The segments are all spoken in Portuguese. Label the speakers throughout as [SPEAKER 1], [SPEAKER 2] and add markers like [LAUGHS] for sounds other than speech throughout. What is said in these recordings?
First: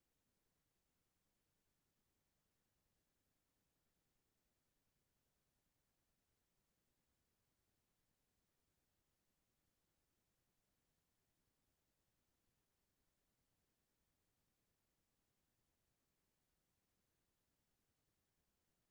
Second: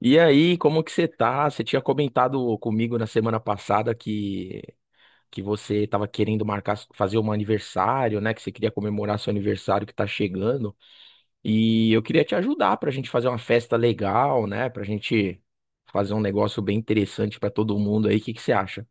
[SPEAKER 1] E aí, como que você tá? Você tinha comentado comigo na semana passada que você estava querendo marcar, fazer um aniversário, né? Que você queria comemorar seu aniversário que tá chegando. E eu queria te ajudar pra gente fazer uma festa legal, né? Pra gente fazer um negócio bem interessante pra todo mundo aí. O que que você acha?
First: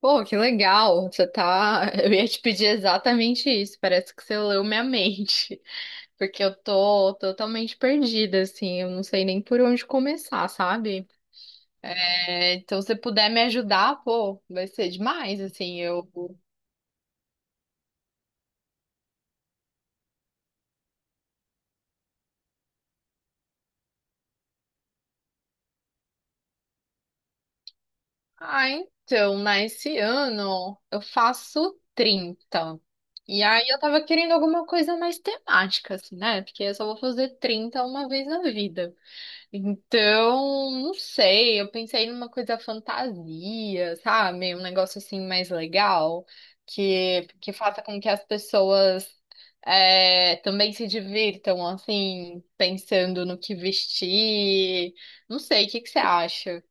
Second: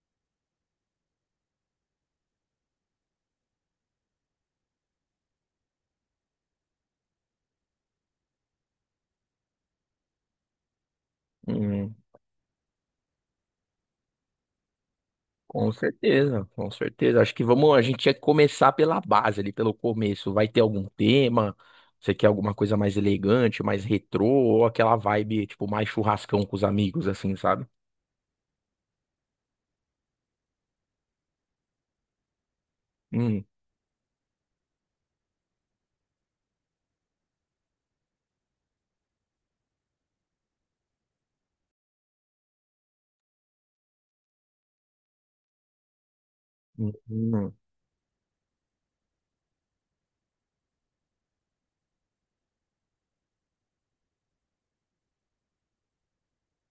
[SPEAKER 2] Pô, que legal. Você tá. [LAUGHS] Eu ia te pedir exatamente isso. Parece que você leu minha mente. [LAUGHS] Porque eu tô totalmente perdida, assim. Eu não sei nem por onde começar, sabe?
[SPEAKER 1] Hum.
[SPEAKER 2] É, então, se você puder me ajudar, pô, vai ser demais,
[SPEAKER 1] Com
[SPEAKER 2] assim. Eu.
[SPEAKER 1] certeza, com certeza. Acho que vamos, a gente tinha que começar pela base ali, pelo começo. Vai ter algum tema? Você quer alguma coisa mais elegante, mais retrô, ou aquela vibe, tipo, mais churrascão com os amigos, assim, sabe?
[SPEAKER 2] Ah, então, né? Esse ano eu faço 30. E
[SPEAKER 1] Hum,
[SPEAKER 2] aí eu tava querendo alguma coisa mais temática, assim, né? Porque eu só vou fazer 30 uma vez na vida. Então, não sei, eu pensei numa coisa fantasia, sabe? Um negócio assim mais legal,
[SPEAKER 1] hum,
[SPEAKER 2] que
[SPEAKER 1] hum.
[SPEAKER 2] faça com que as pessoas é, também se divirtam, assim, pensando no que vestir. Não sei, o que que você acha?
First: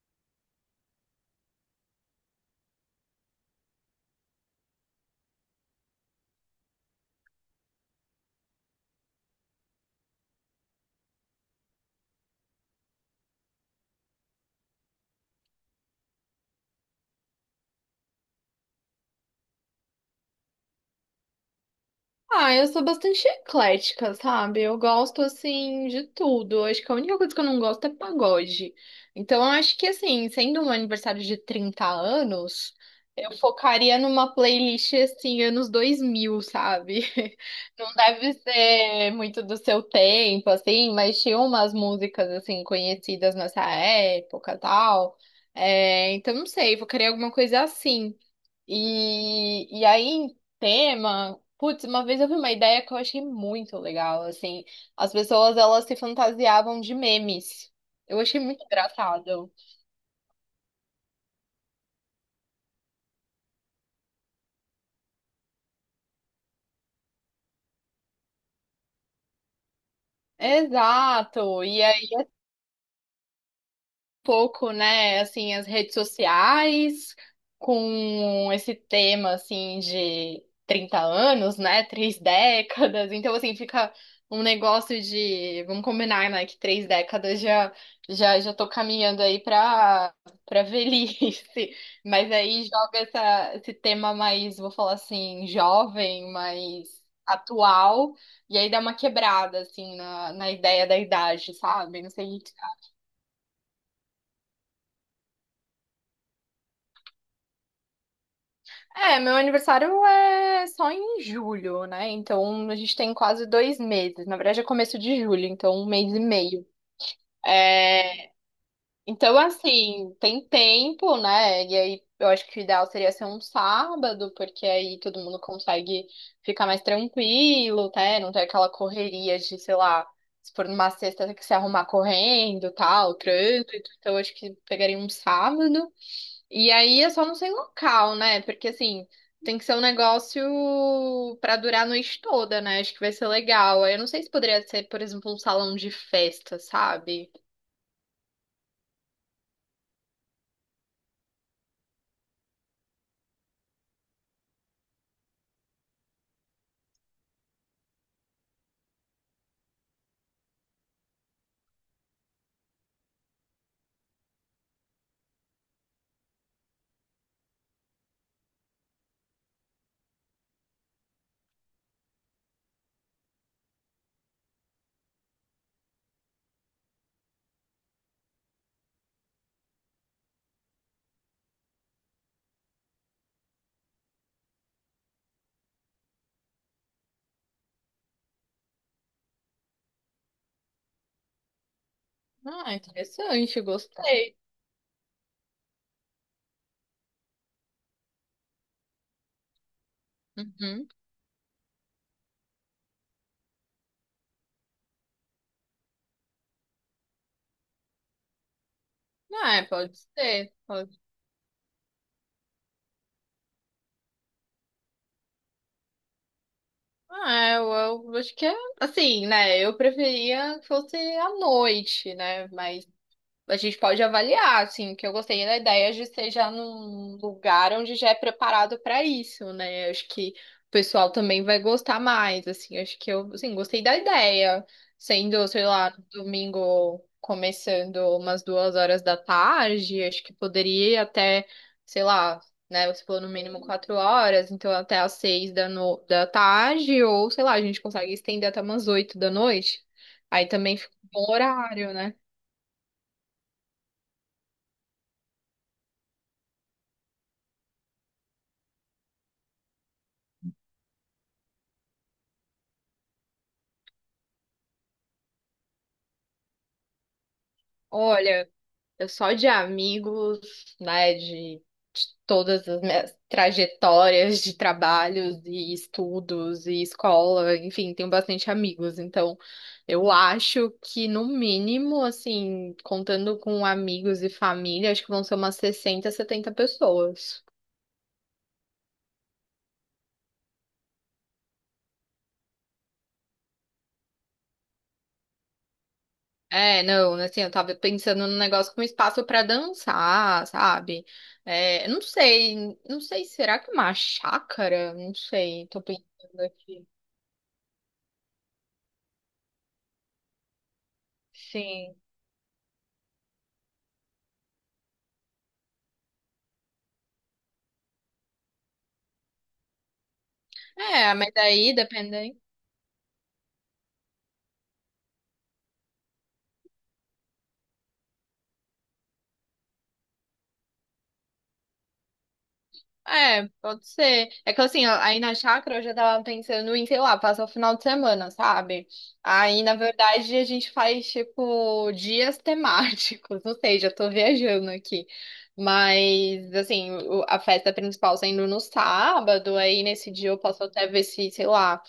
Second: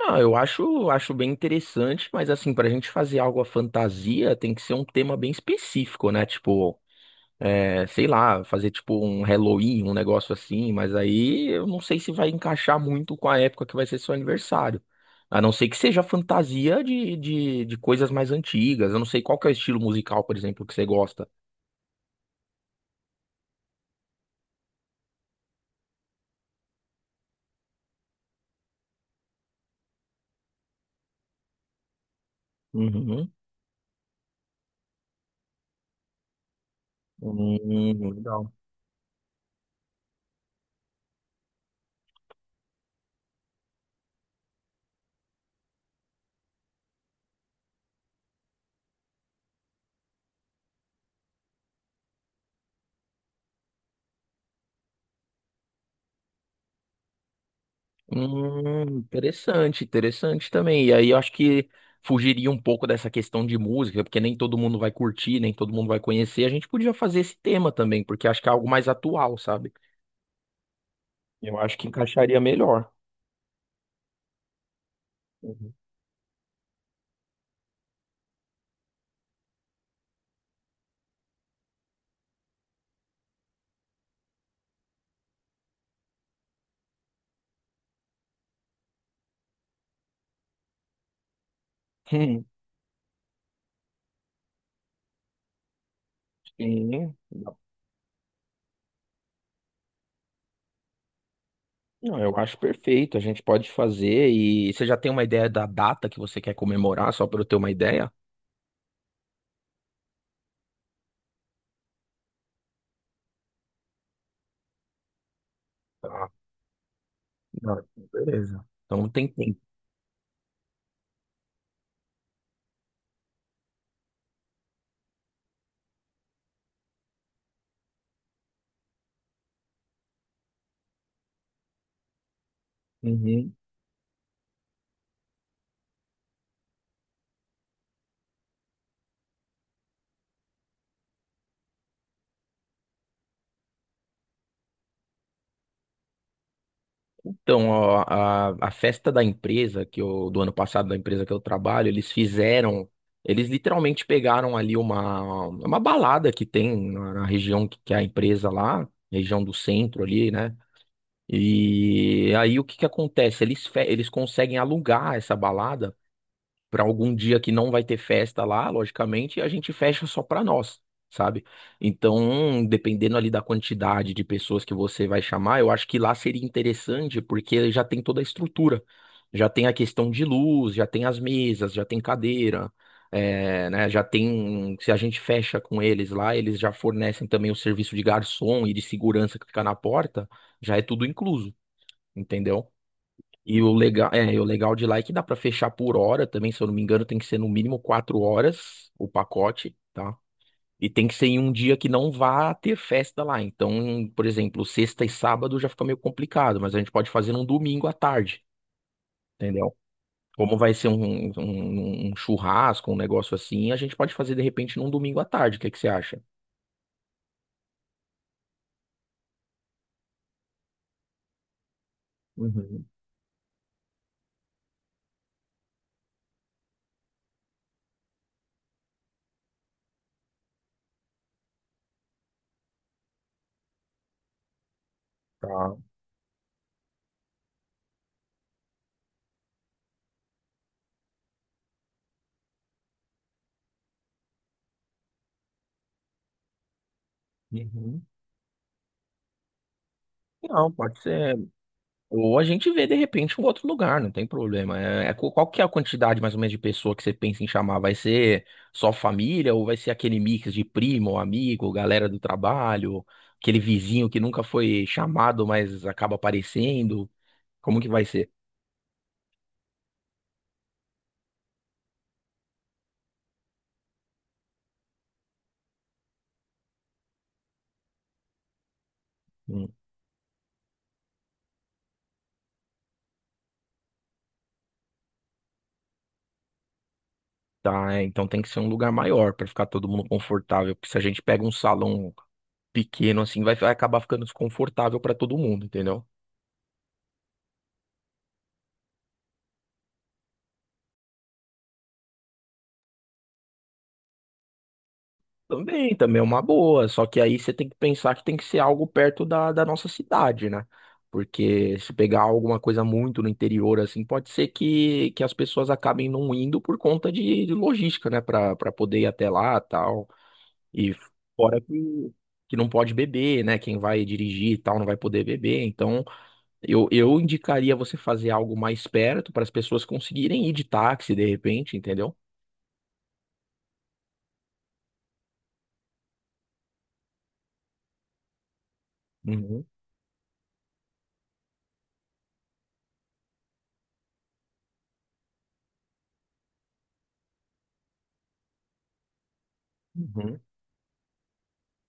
[SPEAKER 1] Ah, eu acho bem interessante, mas assim, pra gente fazer algo à fantasia, tem que ser um tema bem específico, né? Tipo, é, sei lá, fazer tipo um Halloween, um negócio assim, mas aí eu não sei se vai encaixar muito com a época que vai ser seu aniversário. A não ser que seja fantasia de coisas mais antigas. Eu não sei qual que é o estilo musical, por exemplo, que você gosta.
[SPEAKER 2] Ah, eu sou bastante eclética, sabe? Eu gosto, assim, de tudo. Eu Acho que a única coisa que eu não gosto é pagode. Então, eu acho que, assim, sendo um aniversário de 30 anos,
[SPEAKER 1] Uhum.
[SPEAKER 2] eu focaria numa playlist, assim, anos 2000, sabe? [LAUGHS] Não deve
[SPEAKER 1] Legal.
[SPEAKER 2] ser muito do seu tempo, assim, mas tinha umas músicas, assim, conhecidas nessa época, e tal. É, então, não sei, focaria alguma coisa assim. E aí, em tema, putz, uma vez eu vi uma ideia que eu achei muito legal, assim, as pessoas, elas se fantasiavam de memes. Eu achei muito engraçado.
[SPEAKER 1] Interessante, interessante também. E aí eu acho que fugiria um pouco dessa questão de música, porque nem todo mundo vai curtir, nem todo mundo vai conhecer. A gente podia fazer esse tema também, porque acho que é algo mais atual, sabe? Eu
[SPEAKER 2] Exato.
[SPEAKER 1] acho que
[SPEAKER 2] E
[SPEAKER 1] encaixaria melhor.
[SPEAKER 2] pouco, né, assim, as
[SPEAKER 1] Uhum.
[SPEAKER 2] redes sociais com esse tema, assim, de 30 anos, né, [LAUGHS] três décadas. Então, assim, fica um negócio de, vamos combinar, né, que três décadas já tô caminhando aí para velhice. [LAUGHS] Mas
[SPEAKER 1] Hum,
[SPEAKER 2] aí joga esse tema mais, vou falar assim, jovem, mais
[SPEAKER 1] sim.
[SPEAKER 2] atual, e aí dá uma quebrada, assim, na ideia da idade, sabe? Não
[SPEAKER 1] Não,
[SPEAKER 2] sei.
[SPEAKER 1] eu acho perfeito. A gente pode fazer. E você já tem uma ideia da data que você quer comemorar, só para eu ter uma ideia?
[SPEAKER 2] É, meu aniversário é só em julho, né? Então a gente tem quase 2 meses. Na verdade, é começo de julho, então um mês e
[SPEAKER 1] Tá.
[SPEAKER 2] meio.
[SPEAKER 1] Não,
[SPEAKER 2] É,
[SPEAKER 1] beleza. Então não tem
[SPEAKER 2] então,
[SPEAKER 1] tempo.
[SPEAKER 2] assim, tem tempo, né? E aí eu acho que o ideal seria ser um sábado, porque aí todo mundo consegue ficar mais tranquilo, né? Não ter aquela correria de, sei lá, se for numa sexta, ter que se arrumar correndo, tal,
[SPEAKER 1] Uhum.
[SPEAKER 2] trânsito. Então, eu acho que pegaria um sábado. E aí eu só não sei o local, né? Porque assim, tem que ser um negócio pra durar a noite toda, né? Acho que vai ser legal. Aí eu não sei se poderia ser, por exemplo, um salão de festa, sabe?
[SPEAKER 1] Então, ó, a festa da empresa que eu, do ano passado, da empresa que eu trabalho, eles fizeram, eles literalmente pegaram ali uma balada que tem na região que é a empresa lá, região do centro ali, né? E aí o que que acontece? Eles conseguem alugar essa balada para algum dia que não vai ter festa lá, logicamente, e a gente fecha só para nós, sabe? Então, dependendo ali da quantidade de pessoas que você vai chamar, eu acho que lá seria interessante porque já tem toda a estrutura. Já tem a questão de luz, já tem as mesas, já tem cadeira, é, né? Já tem. Se a gente fecha com eles lá, eles já fornecem também o serviço de garçom e de segurança que fica na porta, já é tudo incluso, entendeu?
[SPEAKER 2] Ah, interessante,
[SPEAKER 1] E o legal, é,
[SPEAKER 2] gostei.
[SPEAKER 1] e o legal de lá é que dá pra fechar por hora também, se eu não me engano, tem que ser no mínimo 4 horas o pacote, tá?
[SPEAKER 2] Uhum.
[SPEAKER 1] E tem que ser em um dia que não vá ter festa lá. Então, por exemplo, sexta e sábado já fica meio complicado, mas a gente pode fazer num domingo à tarde,
[SPEAKER 2] Ah, é,
[SPEAKER 1] entendeu?
[SPEAKER 2] pode ser.
[SPEAKER 1] Como vai ser
[SPEAKER 2] Pode...
[SPEAKER 1] um churrasco, um negócio assim, a gente pode fazer de repente num domingo à tarde. O que que você acha?
[SPEAKER 2] Ah, eu, eu acho que é assim, né? Eu preferia que fosse à noite, né?
[SPEAKER 1] Uhum.
[SPEAKER 2] Mas a gente pode avaliar, assim, que eu gostei da ideia de ser já num lugar onde já é preparado para isso, né? Eu Acho que o pessoal também vai gostar mais, assim. Eu Acho que eu, assim, gostei da ideia, sendo, sei
[SPEAKER 1] Tá.
[SPEAKER 2] lá, domingo começando umas 2 horas da tarde, acho que poderia até, sei lá, né? Você falou no mínimo 4 horas, então até às 6 da, no... da tarde, ou sei lá, a gente
[SPEAKER 1] Uhum.
[SPEAKER 2] consegue estender até umas 8 da noite. Aí
[SPEAKER 1] Não,
[SPEAKER 2] também fica
[SPEAKER 1] pode
[SPEAKER 2] um bom
[SPEAKER 1] ser.
[SPEAKER 2] horário, né?
[SPEAKER 1] Ou a gente vê de repente um outro lugar, não tem problema. É, qual que é a quantidade mais ou menos de pessoa que você pensa em chamar? Vai ser só família ou vai ser aquele mix de primo, amigo, galera do trabalho, aquele vizinho que nunca foi chamado, mas acaba aparecendo? Como que vai ser?
[SPEAKER 2] Olha, eu só de amigos, né, de todas as minhas trajetórias de trabalhos e estudos e escola, enfim, tenho bastante amigos. Então,
[SPEAKER 1] Hum,
[SPEAKER 2] eu acho que no mínimo, assim, contando com amigos e família, acho que vão ser umas 60, 70 pessoas.
[SPEAKER 1] tá, é, então tem que ser um lugar maior para ficar todo mundo confortável, porque se a gente pega um salão pequeno assim, vai acabar ficando desconfortável para todo mundo, entendeu?
[SPEAKER 2] É, não, assim, eu tava pensando num negócio com espaço pra dançar, sabe? É, não sei, será que uma chácara? Não sei, tô
[SPEAKER 1] Também, também é
[SPEAKER 2] pensando
[SPEAKER 1] uma boa,
[SPEAKER 2] aqui.
[SPEAKER 1] só que aí você tem que pensar que tem que ser algo perto da nossa cidade, né? Porque se
[SPEAKER 2] Sim.
[SPEAKER 1] pegar alguma coisa muito no interior, assim, pode ser que as pessoas acabem não indo por conta de logística, né? Pra poder ir até lá tal. E
[SPEAKER 2] É, mas
[SPEAKER 1] fora
[SPEAKER 2] daí
[SPEAKER 1] que,
[SPEAKER 2] dependendo.
[SPEAKER 1] que não pode beber, né? Quem vai dirigir e tal não vai poder beber. Então, eu indicaria você fazer algo mais perto para as pessoas conseguirem ir de táxi, de repente, entendeu?
[SPEAKER 2] É, pode ser. É que assim, ó, aí na chácara eu já tava pensando em, sei lá, passar o final de semana, sabe? Aí,
[SPEAKER 1] Uhum,
[SPEAKER 2] na verdade, a gente faz, tipo, dias temáticos. [LAUGHS] Não sei, já tô viajando aqui. Mas, assim, a festa principal sendo no sábado, aí nesse dia eu
[SPEAKER 1] uhum.
[SPEAKER 2] posso até ver se, sei lá,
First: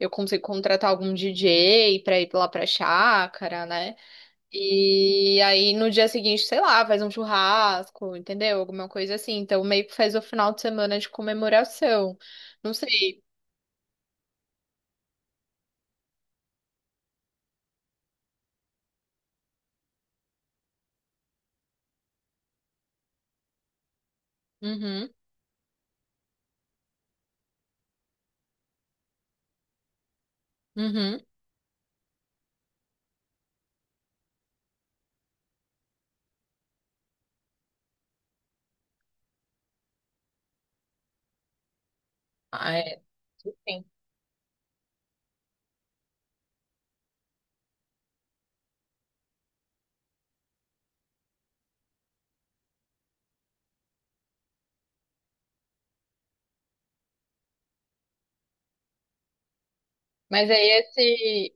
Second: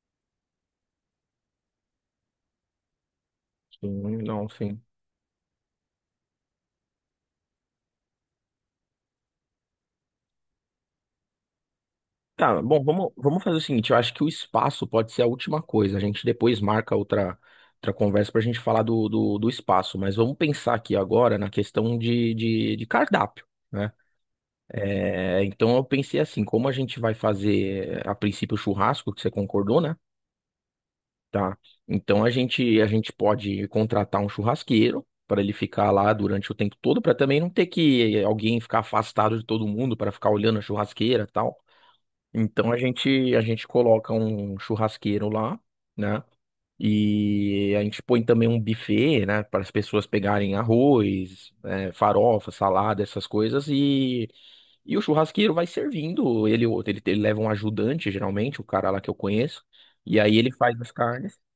[SPEAKER 2] eu consigo contratar algum DJ pra ir lá pra chácara, né?
[SPEAKER 1] Sim, não, sim.
[SPEAKER 2] E aí no dia seguinte, sei lá, faz um churrasco, entendeu? Alguma coisa assim. Então meio que faz o final de semana de comemoração.
[SPEAKER 1] Tá,
[SPEAKER 2] Não
[SPEAKER 1] bom, vamos,
[SPEAKER 2] sei.
[SPEAKER 1] vamos fazer o seguinte, eu acho que o espaço pode ser a última coisa. A gente depois marca outra conversa pra gente falar do espaço, mas vamos pensar aqui agora na questão de cardápio, né?
[SPEAKER 2] Uhum,
[SPEAKER 1] É, então eu pensei assim, como a gente vai fazer a princípio o churrasco, que você concordou, né?
[SPEAKER 2] uhum.
[SPEAKER 1] Tá. Então a gente pode contratar um churrasqueiro para ele ficar lá durante o tempo todo, para também não ter que alguém ficar afastado de todo mundo para ficar olhando a churrasqueira e tal. Então
[SPEAKER 2] Ah,
[SPEAKER 1] a
[SPEAKER 2] é.
[SPEAKER 1] gente a gente
[SPEAKER 2] Sim.
[SPEAKER 1] coloca um churrasqueiro lá, né? E a gente põe também um buffet, né, para as pessoas pegarem arroz, farofa, salada, essas coisas e o churrasqueiro vai servindo, ele leva um ajudante, geralmente, o cara lá que eu conheço, e aí
[SPEAKER 2] Mas
[SPEAKER 1] ele
[SPEAKER 2] aí
[SPEAKER 1] faz as carnes.
[SPEAKER 2] esse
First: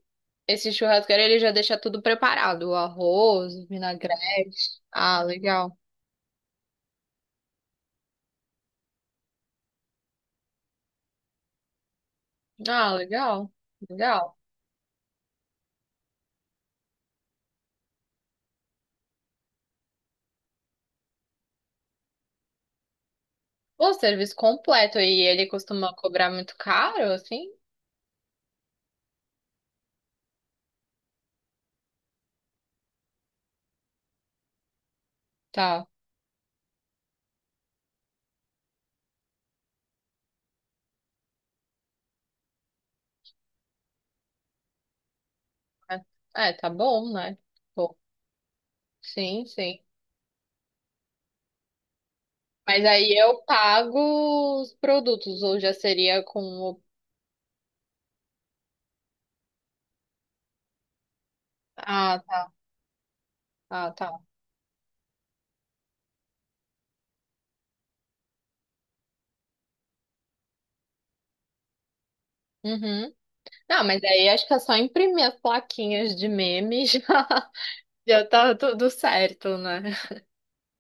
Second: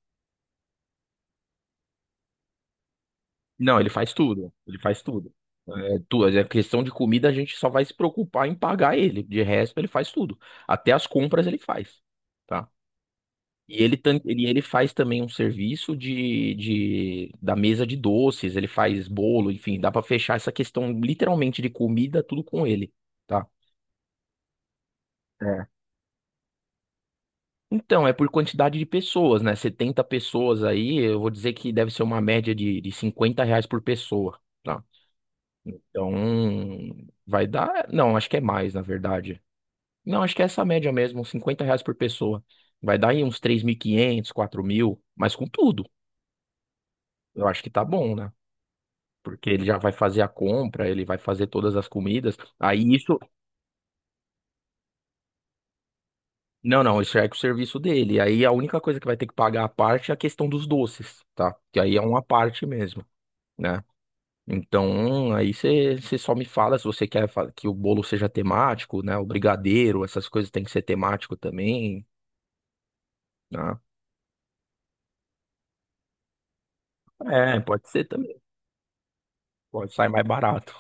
[SPEAKER 2] esse churrasqueiro ele já deixa tudo preparado, o arroz, o
[SPEAKER 1] Não, ele faz tudo, ele
[SPEAKER 2] vinagrete.
[SPEAKER 1] faz
[SPEAKER 2] Ah,
[SPEAKER 1] tudo.
[SPEAKER 2] legal.
[SPEAKER 1] É questão de comida, a gente só vai se preocupar em pagar ele, de resto ele faz tudo. Até as compras ele faz, tá?
[SPEAKER 2] Ah, legal.
[SPEAKER 1] E ele, tan-
[SPEAKER 2] Legal.
[SPEAKER 1] ele, ele faz também um serviço de da mesa de doces, ele faz bolo, enfim, dá pra fechar essa questão literalmente de comida, tudo com ele, tá?
[SPEAKER 2] O serviço completo e ele
[SPEAKER 1] É.
[SPEAKER 2] costuma cobrar muito caro, assim?
[SPEAKER 1] Então, é por quantidade de pessoas, né? 70 pessoas aí, eu vou dizer que deve ser uma média de R$ 50 por pessoa, tá?
[SPEAKER 2] Tá.
[SPEAKER 1] Então, vai dar. Não, acho que é mais, na verdade. Não, acho que é essa média mesmo, R$ 50 por pessoa. Vai dar aí uns 3.500, 4.000 mas com tudo.
[SPEAKER 2] É, é, tá bom, né?
[SPEAKER 1] Eu acho que tá
[SPEAKER 2] Pô,
[SPEAKER 1] bom, né?
[SPEAKER 2] sim,
[SPEAKER 1] Porque ele já
[SPEAKER 2] sim.
[SPEAKER 1] vai fazer a compra, ele vai fazer todas as comidas.
[SPEAKER 2] Mas
[SPEAKER 1] Aí
[SPEAKER 2] aí
[SPEAKER 1] isso,
[SPEAKER 2] eu pago os produtos, ou já seria com
[SPEAKER 1] não,
[SPEAKER 2] o.
[SPEAKER 1] não, isso já é com o serviço dele. Aí a única coisa que vai ter que pagar à parte é a questão dos doces, tá? Que aí é
[SPEAKER 2] Ah,
[SPEAKER 1] uma
[SPEAKER 2] tá,
[SPEAKER 1] parte mesmo, né?
[SPEAKER 2] ah, tá.
[SPEAKER 1] Então, aí você só me fala se você quer que o bolo seja temático, né? O brigadeiro, essas coisas tem que ser temático também,
[SPEAKER 2] Uhum.
[SPEAKER 1] né?
[SPEAKER 2] Não, mas aí acho que é só imprimir as plaquinhas de meme [LAUGHS] já.
[SPEAKER 1] É, pode ser
[SPEAKER 2] Já
[SPEAKER 1] também.
[SPEAKER 2] tá tudo certo, né?
[SPEAKER 1] Pode sair mais barato.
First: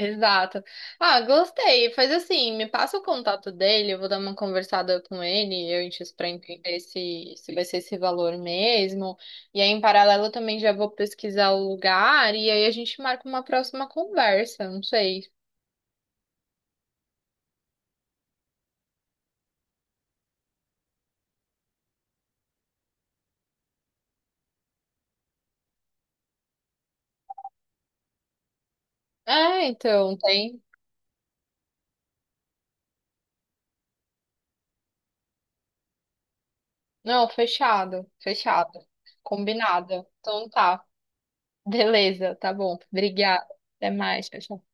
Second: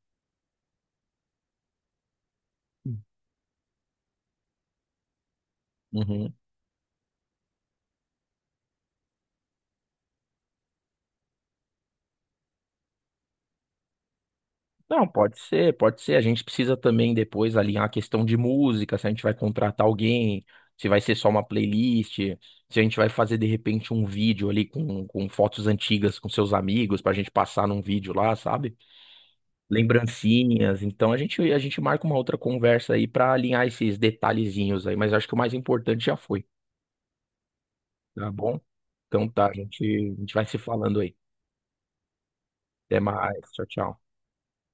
[SPEAKER 2] Exato. Ah, gostei. Faz assim, me passa o
[SPEAKER 1] [LAUGHS]
[SPEAKER 2] contato dele, eu vou dar uma conversada com ele, eu enxo pra
[SPEAKER 1] Uhum.
[SPEAKER 2] entender se vai ser esse valor mesmo. E aí, em paralelo, eu também já vou pesquisar o lugar e aí a gente marca uma próxima conversa, não
[SPEAKER 1] Não,
[SPEAKER 2] sei.
[SPEAKER 1] pode ser, pode ser. A gente precisa também depois alinhar a questão de música, se a gente vai contratar alguém, se vai ser só uma playlist, se a gente vai fazer de repente um vídeo ali com fotos antigas com seus amigos pra gente passar num vídeo lá, sabe?
[SPEAKER 2] É, então, tem.
[SPEAKER 1] Lembrancinhas. Então a gente marca uma outra conversa aí pra alinhar esses detalhezinhos aí, mas acho que o mais importante já foi,
[SPEAKER 2] Não, fechado,
[SPEAKER 1] tá bom?
[SPEAKER 2] fechado.
[SPEAKER 1] Então tá, a gente,
[SPEAKER 2] Combinado.
[SPEAKER 1] a gente vai
[SPEAKER 2] Então
[SPEAKER 1] se
[SPEAKER 2] tá.
[SPEAKER 1] falando aí.
[SPEAKER 2] Beleza, tá bom.
[SPEAKER 1] Até mais,
[SPEAKER 2] Obrigada.
[SPEAKER 1] tchau,
[SPEAKER 2] Até
[SPEAKER 1] tchau.
[SPEAKER 2] mais, pessoal.